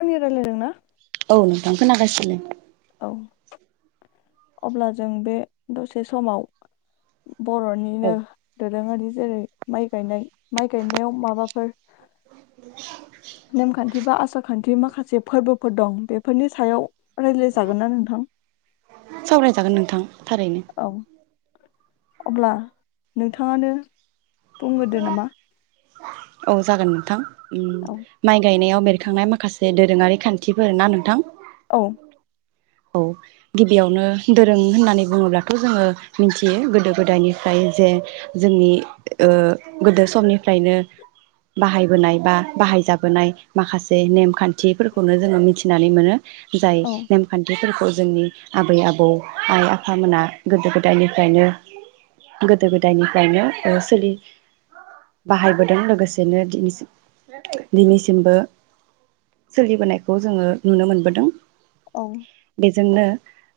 [unintelligible] नि रायलायदों ना? औ नोंथां खोनागासिनो। औ अब्ला जों बे दसे समाव औ बर'निनो दोर रोङारि जेरै माइ गायनाय माइ गायनायाव माबाफोर [inaudible] नेमखान्थि बा आसार खान्थि माखासे फोरबोफोर दं बेफोरनि सायाव रायलाय जागोन ना नोंथां? सावरायजागोन नोंथां थारैनो। औ अब्ला नोंथाङानो बुंगोदो नामा। औ जागोन नोंथां। उम औ माइ गायनायाव बेरखांनाय माखा से दोरोङारि खान्थिफोर ना नोंथां? औ औ गिबियावनो दोरों होननानै बुङोब्लाथ' जोङो मिथियो गोदो गोदायनिफ्राय जे जोंनि ओ गोदो समनिफ्रायनो बाहायबोनाय बा बाहायजाबोनाय माखासे नेमखान्थिफोरखौनो जोङो मिथिनानै मोनो। जाय औ नेमखान्थिफोरखौ जोंनि आबै आबौ आइ आफामोना गोदो गोदायनिफ्रायनो गोदो गोदायनिफ्रायनो ओ सोलि बाहायबोदों लोगो सेनो दिनैसिम दिनैसिमबो सोलिबोनायखौ जोङो नुनो मोनबोदों। औ बेजोंनो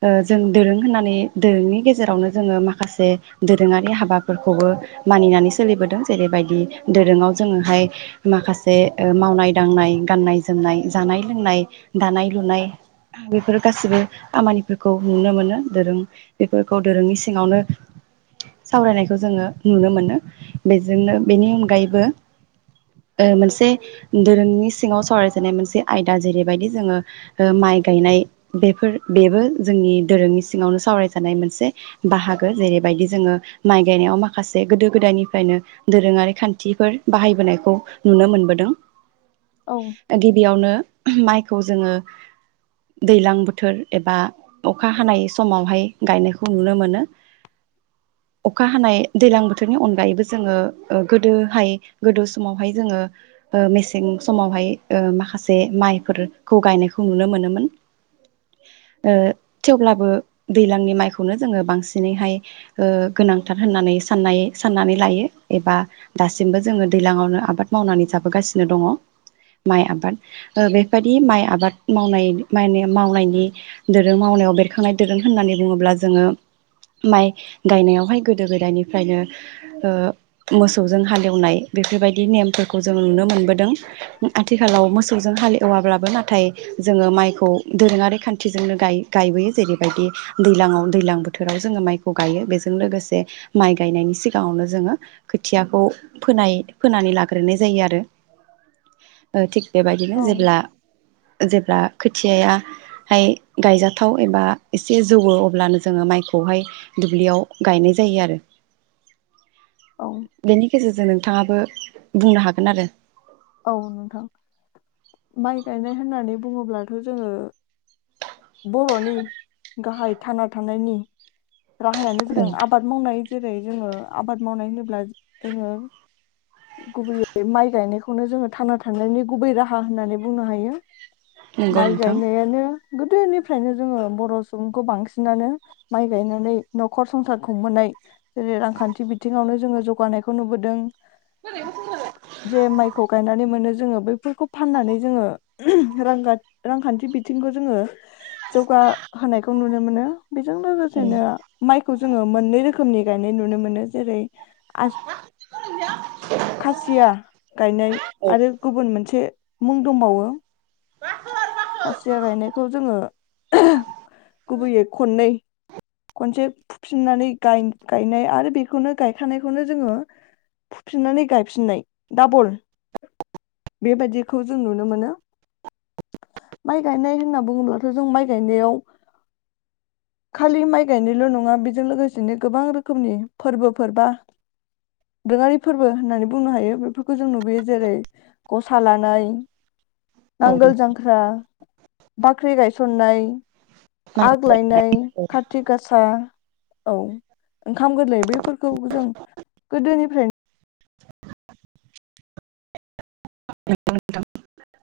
ओ जों दोरों होननानै दोरोंनि गेजेरावनो जोङो माखासे दोरोङारि हाबाफोरखौबो मानिनानै सोलिबोदों जेरैबायदि दोरोङाव जोङोहाय माखासे ओ मावनाय दांनाय गाननाय जोमनाय जानाय लोंनाय दानाय लुनाय बिफोर गासिबो खामानिफोरखौ नुनो मोनो दोरों बेफोरखौ दोरोंनि सिङावनो सावरायनायखौ जोङो नुनो मोनो बेजोंनो बेनि अनगायैबो ओ मोनसे दोरोंनि सिङाव सावरायजानाय मोनसे आयदा जेरैबायदि जोङो ओ माइ गायनाय बेफोर बेबो जोंनि दोरोंनि सिङावनो सावरायजानाय मोनसे बाहागो जेरैबायदि जोङो माइ गायनायाव माखासे गोदो गोदायनिफ्रायनो दोरोङारि खान्थिफोर बाहायबोनायखौ नुनो मोनबोदों। औ गिबियावनो माइखौ जोङो दैलां बोथोर एबा अखा हानाय समावहाय गायनायखौ नुनो मोनो अखा हानाय दैलां बोथोरनि अनगायैबो जोङो ओ गोदोहाय गोदो समावहाय जोङो ओ मेसें समावहाय ओ माखासे माइफोरखौ गायनायखौ नुनो मोनोमोन ओ थेवब्लाबो दैज्लांनि माइखौनो जोङो बांसिनैहाय ओ गोनांथार होननानै साननाय साननानै लायो एबा दासिमबो जोङो दैज्लांआवनो आबाद मावनानै जाबोगासिनो दङ माइ आबाद ओ बेफबादि माइ आबाद मावनाय मायने मावनायनि दोरों मावनायाव बेरखांनाय दोरों होननानै बुङोब्ला जोङो माइ गायनायावहाय गोदो गोदायनिफ्रायनो ओ मोसौजों हालेवनाय बेफोरबायदि नेमफोरखौ जों नुनो मोनबोदों आथिखालाव मोसौजों हाल एवाब्लाबो नाथाय जोङो माइखौ दोरोङारि खान्थिजोंनो गाय गायबोयो जेरैबायदि दैलाङाव दैलां बोथोराव जोङो माइखौ गायो बेजों लोगोसे माइ गायनायनि सिगाङावनो जोङो खोथियाखौ फोनाय फोनानै लाग्रोनाय जायो आरो ओ थिग बेबायदिनो औ जेब्ला जेब्ला खोथियाहाय गायजाथाव एबा एसे जौवो अब्लानो जोङो माइखौहाय दुब्लियाव गायनाय जायो आरो। औ बेनि गेजेर जों नोंथाङाबो बुंनो हागोन आरो। औ नोंथां माइ गायनाय होननानै बुङोब्लाथ' जोङो बर'नि गाहाय थाना थानायनि राहायानो जादों आबाद मावनाय। जेरै जोङो आबाद मावनाय होनोब्ला जोङो गुबैयै माइ गायनायखौनो जोङो थांना थानायनि गुबै राहा होननानै बुंनो हायो। नंगौ माइ नोंथां गायनायानो गोदोनिफ्रायनो जोङो बर' सुबुंखौ बांसिनानो माइ गायनानै न'खर संसारखौ खुंबोनाय जेरै रांखान्थि बिथिङावनो जोङो जौगानायखौ नुबोदों। जे माइखौ गायनानै मोनो जोङो बैफोरखौ फाननानै जोङो रां गाद रां रांखान्थि बिथिंखौ जोङो जौगाहोनायखौ नुनो मोनो। बेजों लोगोसेनो माइखौ जोङो मोननै रोखोम खोमनि गायनाय नुनो मोनो जेरै आस [unintelligible] खासिया गायनाय औ आरो गुबुन मोनसे मुं दंबावो खासिया गायनायखौ जोङो गुबैयै खननै खनसे फुफिननानै गाय-गायनाय आरो बेखौनो गायखानायखौनो जोङो फुफिननानै गायफिननाय डाबल बेबादिखौ जों नुनो मोनो माइ गायनाय होनना बुङोब्लाथ' जों माइ गायनायाव खालि माइ गायनायल' नङा बेजों लोगोसेनो गोबां रोखोमनि फोरबोफोर बा दोरोङारि फोरबो होननानै बुंनो हायो बेफोरखौ जों नुबोयो जेरै गसा लानाय औ नांगोल जांख्रा बाख्रि गाय सननाय। माइ आग लायनाय औ खाथ [unintelligible] औ ओंखाम गोरलै बेैफोरखौ जों गोदोनिफ्राय [unintelligible]